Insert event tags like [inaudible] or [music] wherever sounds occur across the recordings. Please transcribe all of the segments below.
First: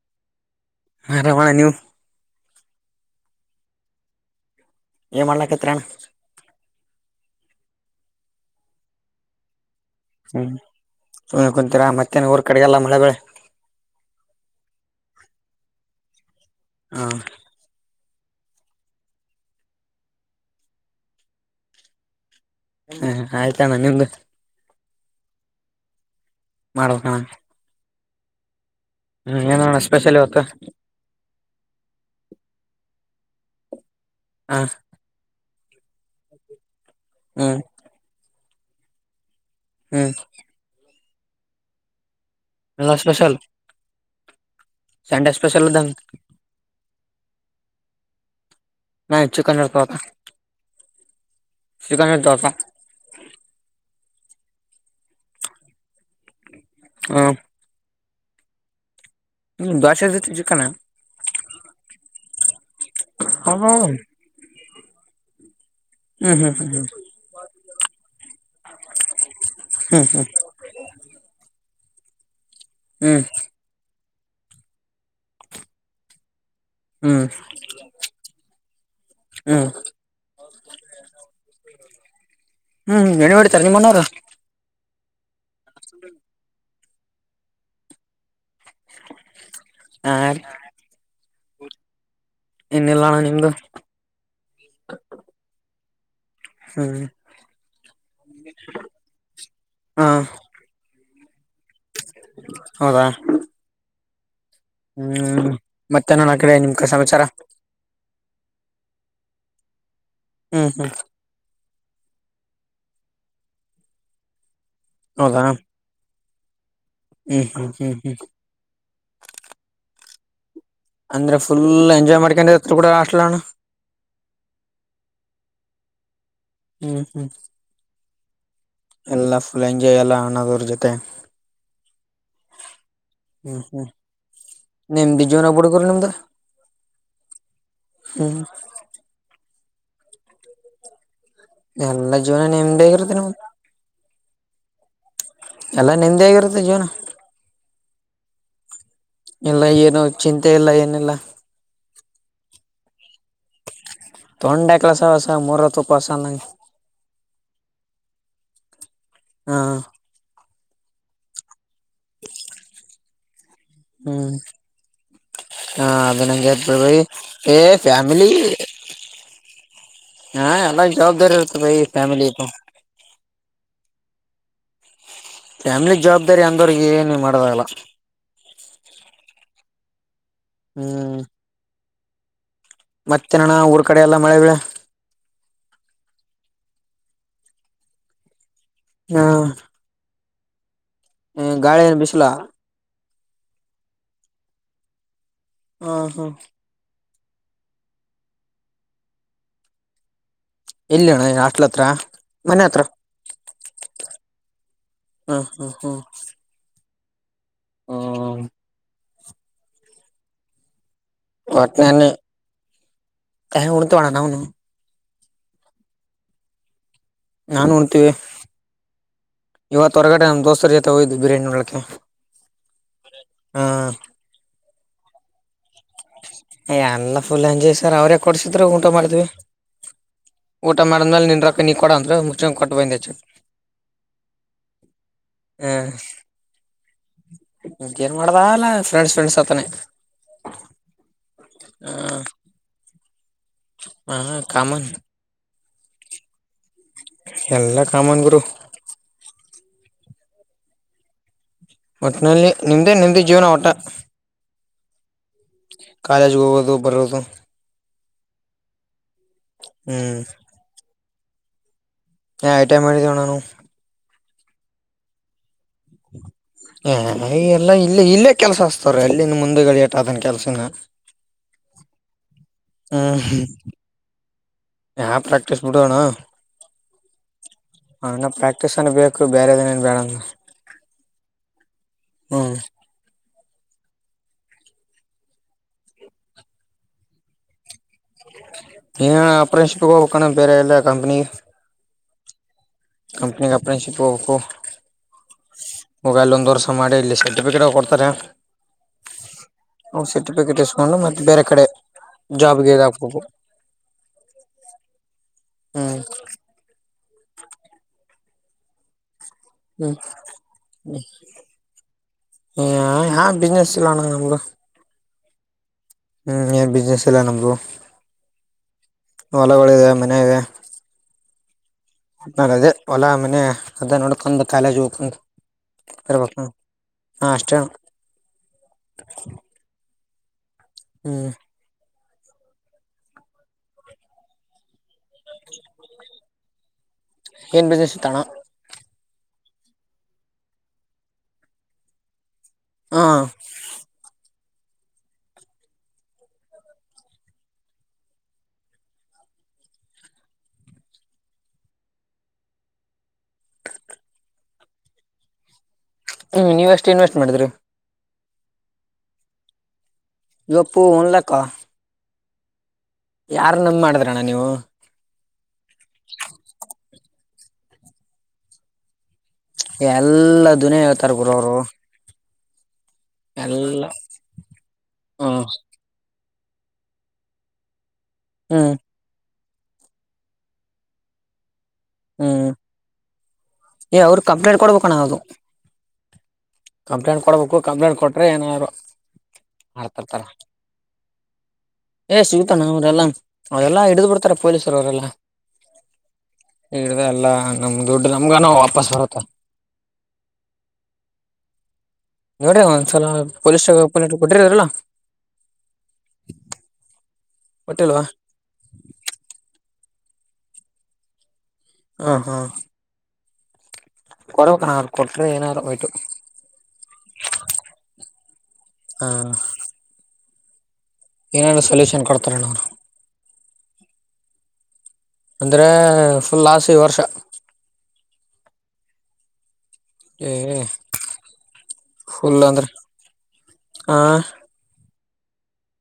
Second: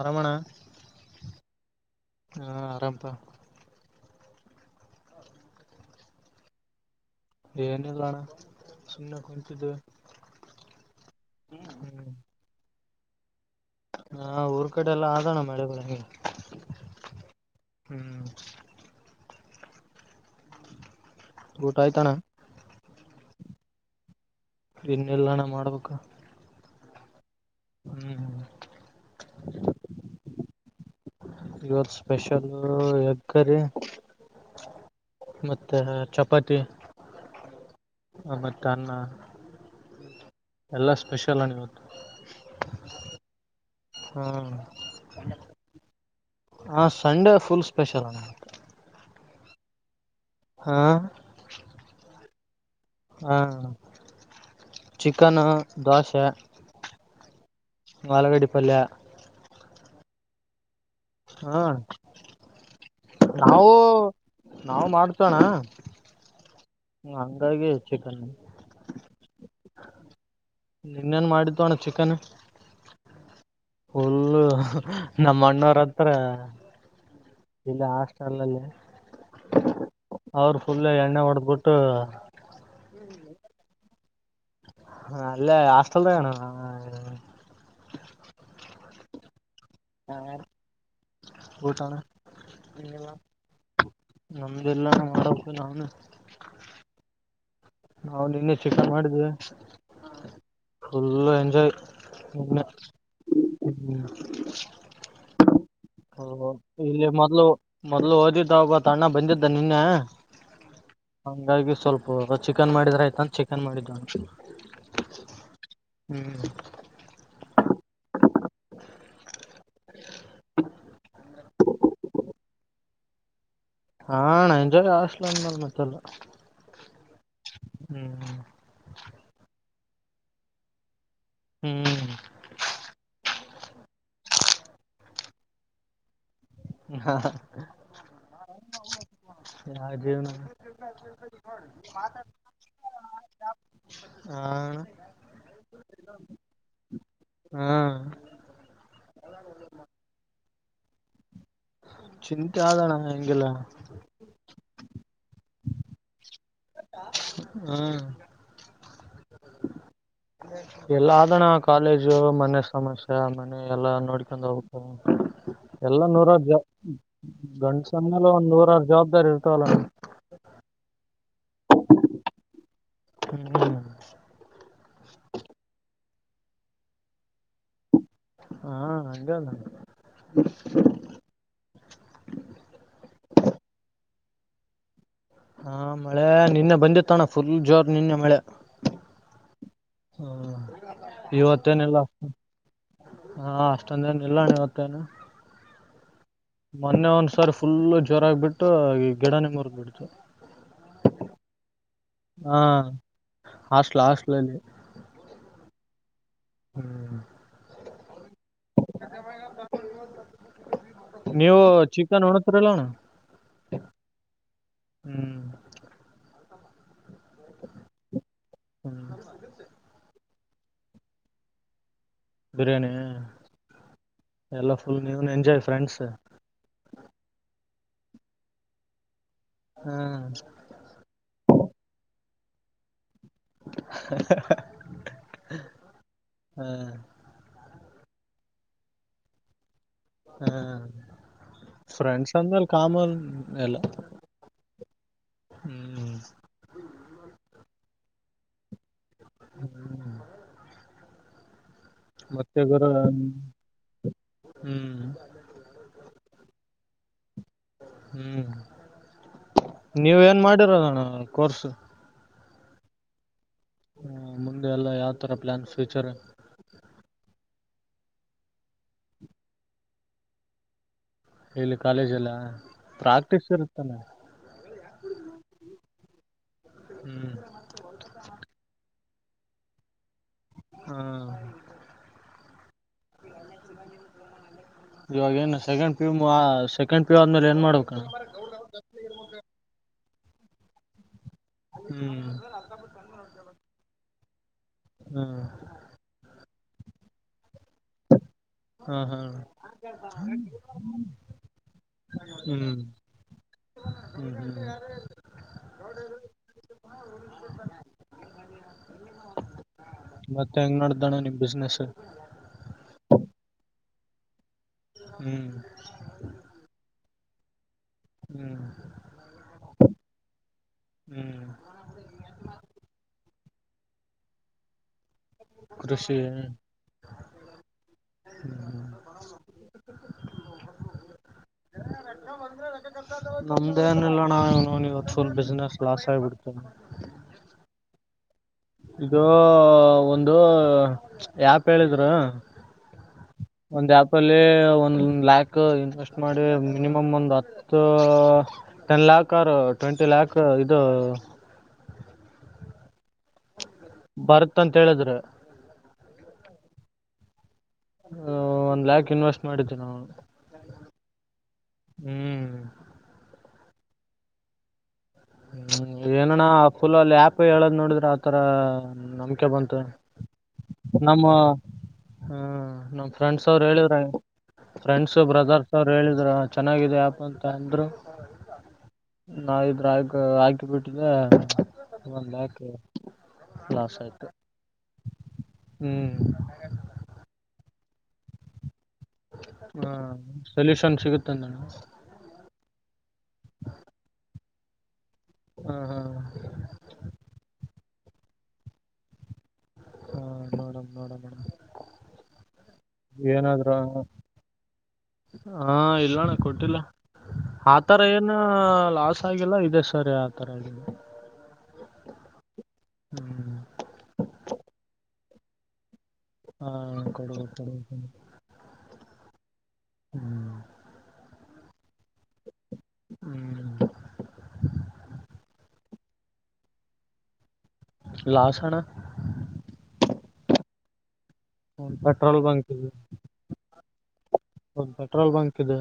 ಅರಮಣ, ಹಾ ಅರಾಮಣ ನೀವು. ಹಾ ಆರಾಮ್ ಪ ಎನ್ ಮಾಡ್ಲಖೇತ್ರ್ ಅಣ. ಎನೀಲ್ಲಣ ಸುಮ್ನೆ ಕುಂತಿದ್ವಿ. ಹ್ಮ್ ಸುಮ್ನೆ ಕುಂತರಾ ಹ್ಮ್ ಮತ್ತೇನ್ ಊರ್ ಕಡೆಗೆಲ್ಲ ಮಳೆ ಬೆಳೆ ಹಾ ಊರ್ ಕಡೆ ಎಲ್ಲ ಆದಣ ಮಳೆ ಬೆಳೆ ಹಾ ಹ್ಮ್ ಊಟ ಆಯ್ತಾನ ಹ್ಮ ಆಯ್ತಣ್ಣ ನಿಮ್್ದು ಇನ್ನೆಲ್ಲಣ್ಣ ಮಾಡ್ಬೇಕ ಮಾಡಬೇಕಣ ಹ್ಮ್ ಹ್ಮ್ ಏನಣ್ಣ ಸ್ಪೆಷಲ್ ಇವತ್ತು ಇವತ್ತು ಸ್ಪೆಷಲ್ ಎಗ್ ಕರಿ ಹಾ ಮತ್ತೆ ಚಪಾತಿ ಹ್ಮ್ ಅಮ್ಮ ಕಾ [unintelligible] ಹ್ಮ್ ಎಲ್ಲ ಸ್ಪೆಷಲ್ ಇವತ್ತು ಎಲ್ಲ ಸ್ಪೆಷಲ್ ಹ್ಮ್ ಸಂಡೆ ಸ್ಪೆಷಲ್ದ [unintelligible] ಸ್ಪೆಷಲ ನಾ್ ಚಿಕನ [unintelligible] ಶಕಾನ ದ [unintelligible] ಹಾ ಚಿಕನು ದೋಸೆ ಹ ಮಾಾಲಗಡಿ ಪಲ್ಯ [unintelligible] ಹಾ ಹ್ಮ್ ನಾವು ಹ್ಮ್ ನಾವು ಮಾಡ್ತೋಣ ಹ್ಮ್ ಹಂಗಾಗಿ ಚಿಕನ್ ಹ್ಮ್ ಹ್ಮ್ ನಿನ್ನೇನ್ ಮಾಡಿದ್ದು ಅಣ್ಣ ಚಿಕನ್ ಹ್ಮ್ ಫುಲ್ಲು ನಮ್ಮ ಅಣ್ಣವ್ರ ಹತ್ರ ಹ್ಮ್ ಇಲ್ಲಿ ಹಾಸ್ಟೆಲ್ಲ್ಲಿ ಹ್ಮ್ ಅವರು ಫುಲ್ ಎಣ್ಣೆ ಹೊಡೆದ್ಬಿಟ್ಟು ಹ್ಮ್ ಎಣ್ಣಿ ಹೊಡಿತಾರ ನಿಮ್ಮನವ್ರು ಹಾ ಇಲ್ಲ ಹಾಸ್ಟಲ್ ಅಣ್ಣ ಹ [inaudible] ಊಟ ಇನ್ನಿಲ್ಲ ಅಣ್ಣ ನಿಮ್ದು ನಮ್ದ ಎಲ್ಲ ಅಣ್ಣ ನಾನು [inaudible] ಹ್ಮ್ ನಾ ನಿನ್ನೆ ಚಿಕ್ಕನ್ ಮಾಡಿದ್ದವಿ ಹಾ ಫುಲ್ಲ ಎಂಜಾಯ್ ಸುಮ್ನೆ ಹೌದಾ ಹ್ಮ್ ಹ್ಮ್ ಓ ಮತ್ತೇನಣ್ಣ ಆ ಹೊ ಕಡೆ ನಿಮ್ ಇಲ್ಲೆ ಸಮಾಚಾರ ಮೊದ್ಲು ಮೊದ್ಲು ಓದಿದ್ದ ಅವತ್ ಅಣ್ಣ ಬಂದಿದ್ ದ ನಿನ್ಯಾ. ಹ್ಮ್ ಹ್ಮ್ ಸ್ವಲ್ಪ ಚಿಕನ್ ಮಾಡಿದ್ರ ಆಯ್ತ ಅಂತ ಚಿಕನ್ ಮಾಡಿದ್ದುಂಟು. ಹೌದಣ ಹ್ಮ್ ಹ್ಮ್ ಹ್ಮ ಹ್ಮ್ ಹ್ಮ್ [inaudible] ಅಂದ್ರೆ ಫುಲ್ ಎಂಜಾಯ್ ಮಾಡ್ಕೊಂಡಿತ್ರಿ ಬುಡ ಹಾಸ್ಟಲ್ಣ. ಹಾಣ ಎಂಜಾಯ್ ಹಾಸ್ಟೆಲ್ ಅಂದ ಮೇಲ್ ಮತ್ತೆಲ್ಲ. ಹ್ಮ್ ಹ್ಮ್ ಹ್ಮ್ ಹ್ಮ್ ಎಲ್ಲ ಫುಲ್ ಎಂಜಾಯ್ ಎಲ್ಲ ಅಣ್ಣದೊರ ಜೊತೆ. ಹ್ಮ್ ಹ್ಮ್ ಹ್ಮ್ ನಿಮ್ ಬಿಜ್ಜೀವನ ಬುಡುಗುರ್ ನಿಮ್ದು. ಹಾ ಹ್ಮ್ ಯಾ ಜೀವನ. ಎಲ್ಲಾ ಜೀವನ ನೆಮ್ಮದಿ ಆಗಿರೋದ್ರಿ ನಿಮ್ದು ಹಾ ಎಲ್ಲ ನಿಮ್ದೆ ಆಗಿರುತ್ತೆ ಜೀವನ. ಹಾ ಎಲ್ಲ ಏನು ಚಿಂತೆ ಎಲ್ಲ ಏನೆಲ್ಲ. ಚಿಂತಿ ಅದಣ್ಣಾ ಹೆಂಗಿಲ್ಲ. ತೊಂಡ್ಯ ಕೆಲಸ ಹೊಸ ಮೂರು. ತೊಪ್ಪಸನಂಗ್. ಹ್ಮ್ ಹಾ ಎಲ್ಲ ಆದಣ ಕಾಲೇಜು ಮನೆ ಸಮಸ್ಯ ಮ ಎಲ್ಲಾ ಹ್ಮ್ ನೋಡ್ಕ್ಯಾಂತ್ ಹೊಬೇಕು ಹಾ ಎಲ್ಲಾ ಅದು ನೂರಾರ ನಂಗೆ ಜ ಬೈ ಏ ಗಂಡಸ ಅಂದ್ಮ್ಯಾಲ್ ಫ್ಯಾಮಿಲಿ ಒಂದ್ ನೂರಾರ ಜವಾಬ್ದಾರಿ ಇರ್ತವಲ್ಲ ಅಣ್ಣಾ. ಇರತದ ಬೈ ಫ್ಯಾಮಿಲಿ ಹ್ಮ್ಮ ಫ್ಯಾಮಿಲಿ ಜವಾಬ್ದಾರಿ ಅಂದೋರಿಗ ಏನ ಮಾಡದಾಗಲ್ಲ ಹಾ ಹಂಗೆ ಅದ ಹ್ಮ್ ಮತ್ತೆನಣ್ಣ ಊರ್ ಕಡೆ ಎಲ್ಲ ಮಳೆ ಬಳೆ. ಹಾ ಮಳೆ ನಿನ್ನೆ ಬಂದಿತ್ತಣ ಫುಲ್ ಜೋರ್ ನಿನ್ನೆ ಮಳೆ. ಹಾ ಹಾ ಹ್ಮ ಗಾಳಿ ಎನ್ ಬಿಸ್ಲಾ. ಹಾ ಅಷ್ಟೊಂದೇನ ಇಲ್ಲ ಇವತ್ತೇನ. ಹಾ ಹಾ ಸರ್ ಫುಲ್ ಜ್ವರಗಬಿಟ್ಟು ಈ ಗಿಡನೇ ಮುರದ್ಬಿಡ್ತು. ಇಲ್ಲಣ್ಣ ಹಾಷ್ಟಲತ್ರ ಹಾ ಮನೆ ಹತ್ರ ಹಾಸ್ಟ್ಲ್ ಹಾಸ್ಟ್ಲಲ್ಲಿ ಹ್ಮ್ ಹ್ಮ್ ಹ್ಮ್. ಹ್ಮ್ ಹೂ ಗ ಬ [unintelligible] ಒನ ಏ ಉಣ್ತಿವಣ ನಾವುನು. ಹ್ಮ್ ನಾನ್ ಉಣತಿವಿ. ಹ್ಮ್ ಇವತ್ತು ಹೊರಗಡೆ ದೋಸ್ರ ಜತೆ ಹೋಗಿದ್ದೆ ಬಿರಿಯಾನಿ ಉಣ್ಣಲಿಕ್ಕೆ. ಬಿರಿಯಾನಿ ಹಾ ಎಲ್ಲ ಫುಲ್ ನಾನ್ ಎಂಜಾಯ್ ಫ್ರೆಂಡ್ಸ್ ಎಲ್ಲ ಫುಲ್ ಎಂಜಾಯ್ ಸರ್ ಅವ್ರೇ ಕೊಡ್ಸಿದ್ರು ಊಟ ಮಾಡಿದ್ವಿ. ಹಾ ಊಟ ಮಾಡಿದ್ಮೇಲ ನಿನ್ರಕ್ಕ ನೀ ಕೊಡ ಅಂದ್ರ. ಚಂಕಾಟ ಬಂದು ಅಚ್ಚಟ್ ಹಾ ಹಾ ಹಾ ಹ್ಮ್ ನಿಮ್ ನ್ ಮಾಡದಲ್ಲಾ ಫ್ರೆಂಡ್ಸ್ ಫ್ರೆಂಡ್ಸ್ ಅತಾನನೆ. ಹ್ಮ ಫ್ರೆಂಡ್ಸ್ ಅಂದ್ರೆ ಕಾಮನ್ ಎಲ್ಲ ಹಾ ಕಾಮನ್ ಹ್ಮ್ ಹ್ಮ್ ಎಲ್ಲ ಕಾಮನ್ಗುರು ಹ್ಮ್ ಒಟ್ಟಿನಲ್ಲಿ ನಿಮ್ದೇ ನಿಮ್ದೆ ಜೀವನ ಒಟ್ಟ ಹ್ಮ್ ಕಾಲೇಜ್ ಹೋಗುದು. ಬರೋದು. ಹ್ಮ್ ನೀವ ಹ್ಮ್ ಏನ್ ಮಾಡಿರೋದಣ? ಕೊರ್ಸು ನ್ ಐಟಿಐ ಮಾಡಿದಿವಣ. ಹ್ಮ ಮುಂದೆ ಎಲ್ಲ ಯಾವ್ ತರ ಪ್ಲಾನ್ ಫ್ಯೂಚರ್? ಹಯ ಎಲ್ಲಾ ಇಲ್ಲ ಇಲ್ಲೇ ಕೆಲ್ಸ ಅಸ್ತವ್ರ ಅಲ್ಲಿನ ಮುಂದೆ ಗಳಿಯಟ ಅದನ್ ಕೆಲ್ಸನ ಇಲ್ಲಿ ಕಾಲೇಜ್ ಎಲ್ಲ ಹ್ಮ್ ಪ್ರಾಕ್ಟೀಸ್ ಇರುತ್ತಾನ. ಯಾ ಪ್ರಾಕ್ಟೀಸ್ ಬಿಡೋಣ ಹ್ಮ್ ಅಣ್ಣ ಪ್ರಾಕ್ಟೀಸ್ ಅನ ಬೇಕ ಬಕ್ಕ ಬೇರೆೇ ಏನುಮಾಡೋಲ್ಲ. ಹಾ ಹ್ಮ್ ಇವಾಗೇನ್ ಸೆಕೆಂಡ್ ಪ್ಯ ಸೆಕೆಂಡ್ ಪ್ಯೂ ಆದ್ಮೇಲೆ ಏನ್ ಮಾಡ್ಬೇಕಣ. ತಕನ ಬೇರೆ ಎಲ್ಲ ಕಂಪ್ನ ಹ್ಮ್ ಕಂಪ್ನಿ ಕಪ್ರೆನ್ಶಿಪ್ ಹ ಹೋ ಹ್ಮ್ ಮೊಬೈಲ್ ಲಂದುಂದ ಮಾಡಿ ಇಲ್ಲಿ ಸರ್ಟಿಫಿಕೇಟ್ ಕೊಡ್ತಾರೆ ಹ್ಮ ಅವ್ ಸರ್ಟಿಫಿಕೇಟ್ ಇಸ್ಕೊಂಡು ಹಾ ಮತ್ತೆ ಬೇರೆ ಕಡೆ ಹ್ಮ್ ಜಾಬ್ಗೆ ಇದ ಹಾಕ್ಬೇಕು ಹ್ಮ್ ಹ್ಮ್ ಹ್ಮ್ ಹ ಹ್ಮ್ ಬಿಸ್ನೆಸ್ ಹ ಹಾ ಬಿಸ್ನೆಸ್ ಚಲಾನ ನಲ್ಲ ಹ್ಮ್ ಹ್ಮ್ ಏನ್ ಬಿಸ್ನಸ್ ಎಲ್ಲ ನಮ್ದು ಹ್ಮ್ ಹೊಲಗಳದೆ ಮನೆ ಇದೆ ಹ್ಮ್ ನ ಅದೇ ಹೊಲಾ ಮನೆ ಅದ ನೋಡ್ಕೊಂಡು ಕಾಲೇಜ್ ಹೋಗ್ಕೊಂಡು ಕೃಷಿ ಹಬೇಕಕ್ಕ ಹಷ್ಟ ಹ್ಮ್ ನಮ್ದೇ ಏನಿಲ್ಲ ನಾವ ಇವತ್ತು ಫುಲ್ ಬಿಸ್ನೆಸ್ ಲಾಸ್ ಆಗಿಬಿಡ್ತೇ ಏನ್ ಬಿಸ್ನೆಸ್ ಇತ್ತಣ ಇದು ಒಂದು ಯಾಪ್ ಹೇಳಿದ್ರು ಹಾ ಒಂದ ಲ್ಯಾಕ್ ಇನ್ವೆಸ್ಟ್ ಮಾಡಿ ಮಿನಿಮಮ್ ಒಂದು್ ಹತ್ತು ಟೆನ್ ಲ್ಯಾಕ್ ಅವರು ಟ್ವೆಂಟಿ ಲ್ಯಾಕ್ ಇದು ಹ ಬರತ್ ಅಂತ ಹೇಳಿದ್ರೆ ಹ್ಮ ನೀವ್ ಇನ್ವೆಸ್ಟ್ ಮಾಡಿದ್ರಿ ಒಂದ್ ಲಾಕ್ ಇನ್ವೆಸ್ಟ್ ಮಾಡಿದ್ದೆ ನಾವು ಗೊಪ್ಪು ಒನ್ಲಕ್ಕ ಹ್ಮ್ ಯಾರು ನಮ್ಮ ಮಾಡಿದ್ರಣ್ಣ ನೀವು ಹ್ಮ್ ಏನಣ್ಣ ಫುಲ ಅಲ್ಲಿ ಆಪ್ ಹೇಳೋದ್ ನೋಡಿದ್ರೆ ಆತರ ನಮ ಎಲ್ಲ ದುನೇ ಹೇಳ್ತಾರ ಗುರ ಅವರು ಹ್ಮ ನಮ್ ಫ್ರೆಂಡ್ಸ್ ಅವ್ರು ಎಲ್ಲ ಹೇಳಿದ್ರ ಫ್ರೆಂಡ್ಸ್ ಹ್ಮ್ ಬ್ರದರ್ಸ್ ಅವರು ಹೇಳಿದ್ರ ಚೆನ್ನಾಗಿದೆ ಆಪ್ ಅಂತ ಅಂದ್ರು ಹ್ಮ್ ನಾವಬ್ರಾಯ ಆಕಿಬಟ್ಟಿದ್ದ ಹ್ಮ್ ಏ ಅವ್ರ ಆಯ್ತು ಕಂಪ್ಲೇಂಟ್ ಕೊಡ್ಬೇಕಣ ಅದು ಹ್ಮ್ ಕಂಪ್ಲೇಂಟ್ ಕೊಡ್ಬೇಕು ಕಂಪ್ಲೇಂಟ್ ಕೊಟ್ರೆ ಏನಾರು ಹ ಮಾಡ್ತಿರ್ತಾರಾ ಸೊಲ್ಯೂಷನ್ ಸಿಗುತ್ತಂದ ಏ ಸಿಗತ ನ ಅವ್ರಲ್ಲಾ ಅವರೆಲ್ಲಾ ಹಿಡಿದ್ ಬಿಡ್ತಾರ. ಪೊಲೀಸರುವರೆಲ್ಲ. ಹಾ ಹಾ. ಹಡ್ದ ಅಲ್ಲಾ ನಮ್ ದುಡ್ ನಮ್ಗನ ವಾಪಸ್ ಬರುತ್ತ. ಹಾ ನೋಡ ನೋಡಮಣ್ಣ ನೋಡ್ರಿ ಒಂದ್ಸಲ ಪೊಲೀಸ್ ಏನಾದ್ರೂ ಕಂಪ್ಲೇಂಟ್ ಕೊಟ್ಟಿರಲ್ಲ ಹಾ ಇಲ್ಲಣ್ಣ ಕೊಟ್ಟಿಲ್ಲ. ಆತರ ಕೊಟ್ಟಿಲ್ವಾ ಏನು ಲಾಸ್ ಆಗಿಲ್ಲ ಇ ಸರಿ ಆತರ ಇ ಹ ಹಾ ಕೊಡಬೇಕಣ್ಣ ಅವರು ಕೊಟ್ರೆ ಏನಾರುಯಟ್ಟು ಹಾ ಕೊಡಬೇಕ, ಕೊಡಬೇಕ ಹಾ ಹ್ಮ್. ಸಲ್ಯೂಷನ್. ಕೊಡ್ತಾರಣ್ಣ ಅವ್ರು ಹ್ಮ್ ಅಂದ್ರೆ, ಫುಲ್ ಲಾಸ್ ಈ ವರ್ಷ. ಲಾಸ್ ಅಣ್ಣ. [unintelligible] ಹ ಪೆಟ್ರೋಲ್ ಫುಲ್ ಅಂದ್ರೆ ಬಂಕಗಿ. ಆ ಪೆಟ್ರೋಲ್ ಬಂಕ್ ಇದ.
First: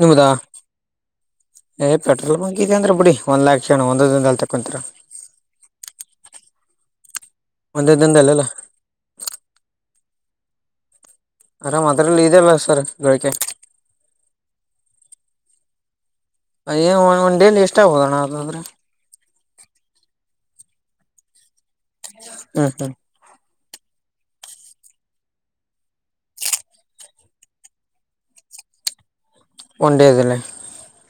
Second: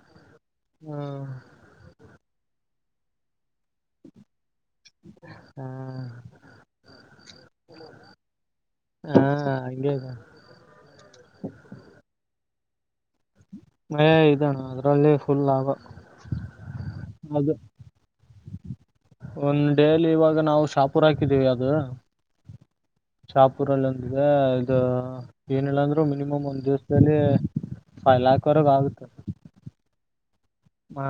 ನಿಮ್ಧಾ ಏ ಪೆಟ್ರೋಲ್. ಇದೇ ಅದ್ರೆ ಬಿಡಿ ಒನ್ ಲಾಕ್ ಶಣ ಒಂದೇ ದಿನದಲ್ಲಿ ತೆಕ್ಕೊಂತೀರಾ ಹ ಒಂದೇ ದಿನದಲ್ಲಿ ಅಲ್ಲ. ಹ ಹಂಗೆ ಇದೆ ಆರಾಮ್ ಅದ್ರಲ್ಲಿ ಇದೆಲ್ಲಾ, [unintelligible] ಹೇ ಇದ ಅಣ್ಣ ಅದ್ರಲ್ಲಿ ಫುಲ್ ಲಾಭ. ಅಏ ಒಂದ್ ಅದು ಡೇಲಿ ಎಷ್ಟ ಆಗದಣ ಅದಾದ್ರೆ. ಒಂದ್ ಡೇಲಿ ಇವಾಗ. ನಾವು ಶಾಪೂರ್ ಹಾಕಿದೀವಿ ಅದು. [unintelligible] ಶಹಾಪುರಲ್ಲಿ ಒಂದಿದೆ ಇದು ಏನಿಲ್ಲ ಅಂದ್ರರು ಮಿನಿಮಮ್ ಒಂದ್ ದಿವಸದಲ್ಲಿ ಫೈವ್ ಲ್ಯಾಕ್ ವರೆಗು ಆಗುತ್ತೆ. [unintelligible] ಹಾ.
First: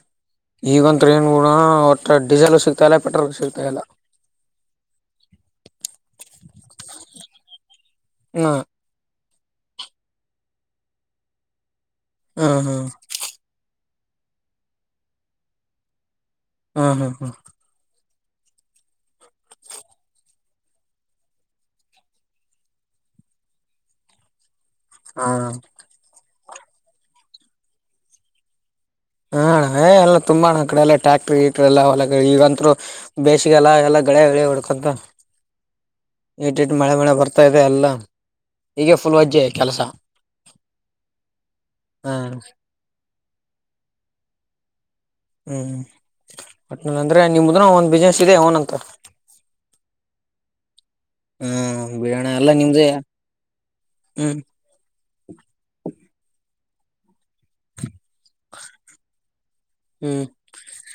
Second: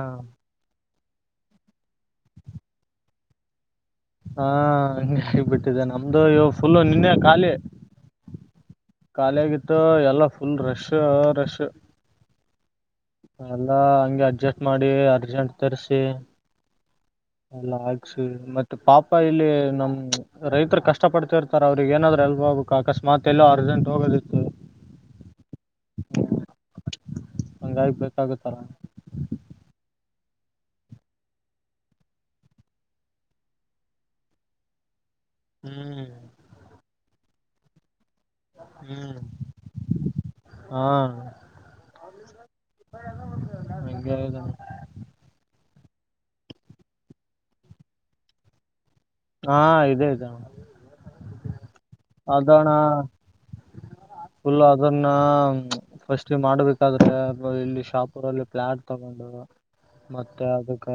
ಈಗ ತ್ರಿ ಮುರ ಗೂಡ ಒಟ್ಟ ಡೀಸೆಲ್ ಸಿಗ್ತಾ ಇಲ್ಲ ಪೆಟ್ರೋಲ್ ಸಿತ ಇಲ್ಲ. ಹಾ ಹಂಗೆ ಆಗಿಬಿಟ್ಟಿದೆ ನಮ್ದು ಇವು ಫುಲ್ಲು ನಿನ್ನೆ ಖಾಲಿ. ಹ್ಮ ಖಾಲಿ ಆಗಿತ್ತು. ಎಲ್ಲ ಫುಲ್ ರಶ್, ರಶ್ ಹ್ಮ, ಹ್ಮ್ ಎಲ್ಲಾ ಹಂಗೆ ಅಡ್ಜಸ್ಟ್ ಮಾಡಿ, ಅರ್ಜೆಂಟ್ ತರಿಸಿ ಹ್ಮ ಹ್ಮ್ ಹ್ಮ್ ಎಲ್ಲ ಮತ್ತೆ ಪಾಪ ಇಲ್ಲಿ ನಮ್ ರೈತರು ಕಷ್ಟ ಪಡ್ತಿರ್ತಾರ ಅವ್ರಿಗೆ ಏನಾದ್ರು ಎಲ್ಪ್ ಆಗಕ್ ಅಕಸ್ಮಾತ್ ಎಲ್ಲ ಪ್ರೆಸೆಂಟ್ ಹೋಗದಿತ್ತು ಹಾ ಹಂಗಾಯಗ್ ಬಾಗತ್ತಾರ ಹಾ ಏ ಎಲ್ಲ ತುಂಬ ನ ಕಡೆಲ್ಲ ಟ್ರ್ಯಾಕ್ಟ್ರ ಈಟ್ರ ಎಲ್ಲ ಹೊ ಈಗಂತರು ಬೇಸಿಗೆ ಎಲ್ಲ ಎಲ್ಲ ಗಳೆ ಗಳಿ ಹುಡ್ಕೊಂತ ಹಾ ಇಟ್ಿಟ್ಟು ಮಳೆ ಮಳೆ ಬರ್ತಾ ಇದೆ ಎಲ್ಲ ಹೀಗೆ ಹ್ಮ್ ಫುಲ್ ವಜ್ಜೆ ಕೆಲಸ ಹಾ ಹ್ಮ ಹಂಗೆ ಇದಣ್ಣ ಹ್ಮ್ಟ್ ಅಂದ್ರೆ ನಿಮ್ದನ ಒಂದ ಬಿಸ್ನೆಸ್ ಇದೆ ಅವನ ಅಂತ ಹಾ ಇದದೆ ಇದೆ ಹ್ಮ್ ಬಿಡೋಣ ಎಲ್ಲ ಅದಣ ನಿಮ್ದೇ ಹ್ಮ್ ಫುಲ್ಲ ಅದನ್ನ ಫಸ್ಟ್ ಪೂಜೆ ಮಾಡ್ಬೇಕಾದ್ರೆ ಇಲ್ಲಿ ಶಾಪ್ ರಲ್ಲಿ ಪ್ಲಾಟ್ ತಗೊಂಡು ಹ್ಮ್ ಮತ್ತೆ ಅದಕ್ಕ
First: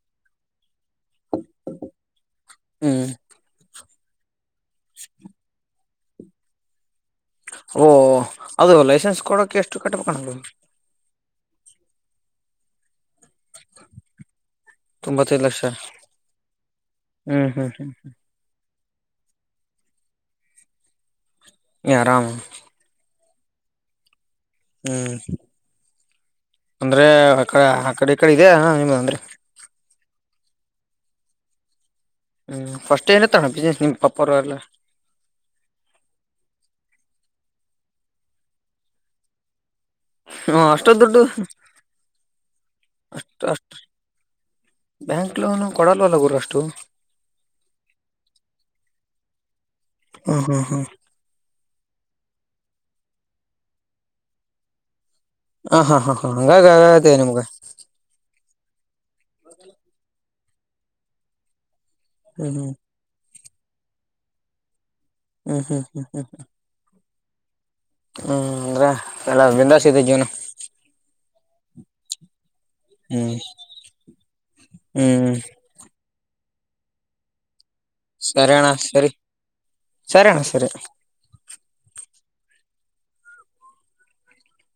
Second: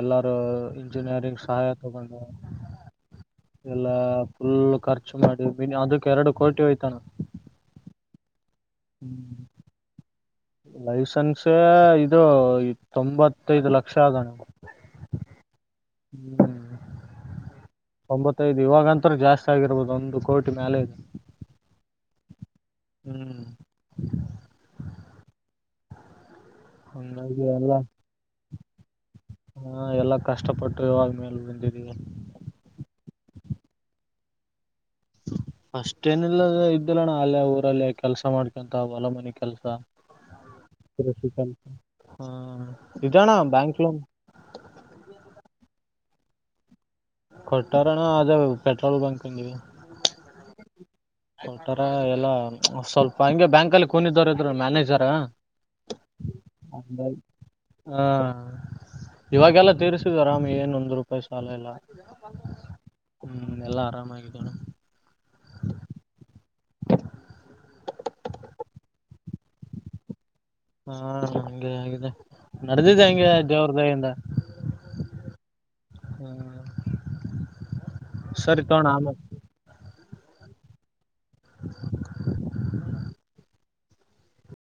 ಎಲ್ಲಾರೂ ಇಂಜಿನಿಯರಿಂಗ್ ಸಹಾಯತಗ ಹ್ಮ್ ಲ್ಲ ಫುಲ್ ಖರ್ಚು ಮಾಡಿ ಅದಕ್ಕೆ ಎರಡು ಕೋಟಿ ಹೋಯ್ತಾನ ಓ ಅದು ಲೈಸೆನ್ಸ್ ಕೊಡಕ್ಕೆ ಎಷ್ಟು ಕಟ್ಬೇಕಣಲ್ ಲೈಸನ್ಸ ಇದು ತೊಂಬತ್ತೈದು ಲಕ್ಷ ಆದಗಣವು ತೊಂಬತ್ತೈದು ಹ್ಮ ಹಾಂ ಹಾ ಒಂಬತ್ತೈದು ಇವಾಗಂತ ಜಾಸ್ತಿ ಆಗಿರ್ಬೋದು ಒಂದು ಕೋಟಿ ಮ್ಯಾಲೇಜ್ ಆರಾಮ ಹ್ಮ್ ಹ್ಮ್ ಅಂದ್ರೆ ಅ ಹಂಗಾಗಿ ಆ ಕಡೆ ಈ ಕಡೆ ಇದೆ ನಿ ಅಂದ್ರೆ ಹಾ ಎಲ್ಲಾ ಕಷ್ಟಪಟ್ಟು ಇವಾಗ ಮೇಲೆ ಬಂದಿದೀಗ ಹ್ಮ್ ಫಸ್ಟ್ ಏನತ್ತಣ ಬಿಸ್ನೆಸ್ ನಿಮ್ ಪಾಪ ಅವರ ಎಲ್ಲ ಅಷ್ಟೇನಿಲ್ಲ ಇದ್ದಲ್ಲಣ್ಣ ಅಲ್ಲೇ ಊರಲ್ಲೇ ಕೆಲ್ಸ ಮಾಡ್ಕೊಂತ ಬಲ ಮನೆಿ ಕೆಲ್ಸ ಹ ಅಷ್ಟೊ ದುಡ್ಡು ಹ್ಮ್ ಇದಣ ಅಷ್ಟ ಅಷ್ಟು ಬ್ಯಾಂಕ್ ಲೋನ್ ಕೊಡಲ್ಲ ಅಲ್ಲ ಗುರು ಅಷ್ಟು ಕೊಟ್ಟಾರಣ ಆದ ಪೆಟ್ರೋಲ್ ಬಂಕ್ಂಗಿವಿದೆ ಹ್ಮ್ ಹ್ಮ್ ಹ್ಮ್ ಹತಾರ ಎಲ್ಲಾ ಸ್ವಲ್ಪ ಹಂಗೆ ಬ್ಯಾಂಕಲ್ಲಿ ಕೂನಿದ್ದ ಇದ್ರು ಮ್ಯಾನೇಜರ್ ಹಾ ಹ ಹಾ ಹಾ ಹಾ ಹಂಗಾಗ ಅದೇ ನಿಮ್ಗ ಇವಾಗೆಲ್ಲ ತೀರಿಸುದು ಆರಾಮಿ ಏನ್ ಒಂದ್ ರೂಪಾಯಿ ಸಾಲ ಇಲ್ಲ ಹ್ಮ ಹ್ಮ ಹ್ಮ್ ಎಲ್ಲ ಆರಾಮಾಗಿದ್ದಣ ಹ್ಮ್ ಹ್ಮ ಹ್ಮ್ ಹ್ಮ್ ಹ್ಮ ಹ ಹ್ಮ್ ಅಂದ್ರ ಎಲ್ಲಾ ಬಿಂದಾಸ ಇದ ಜವನು ಹಾ ಹಗೆ ಆಗಿದೆ ನಡೆದಿದೆೆ ಹಂಗೆ ಹ್ಮ್ ಜೋ್ರದಾಯಿಂದ ಹ್ಮ್ ಹ್ಮ್ ಸರಿಣ್ಣ ತಗೋಣ ಸರಿ ಆಮೇಲೆ ಸರಿ ಅಣ್ಣ ಸರಿ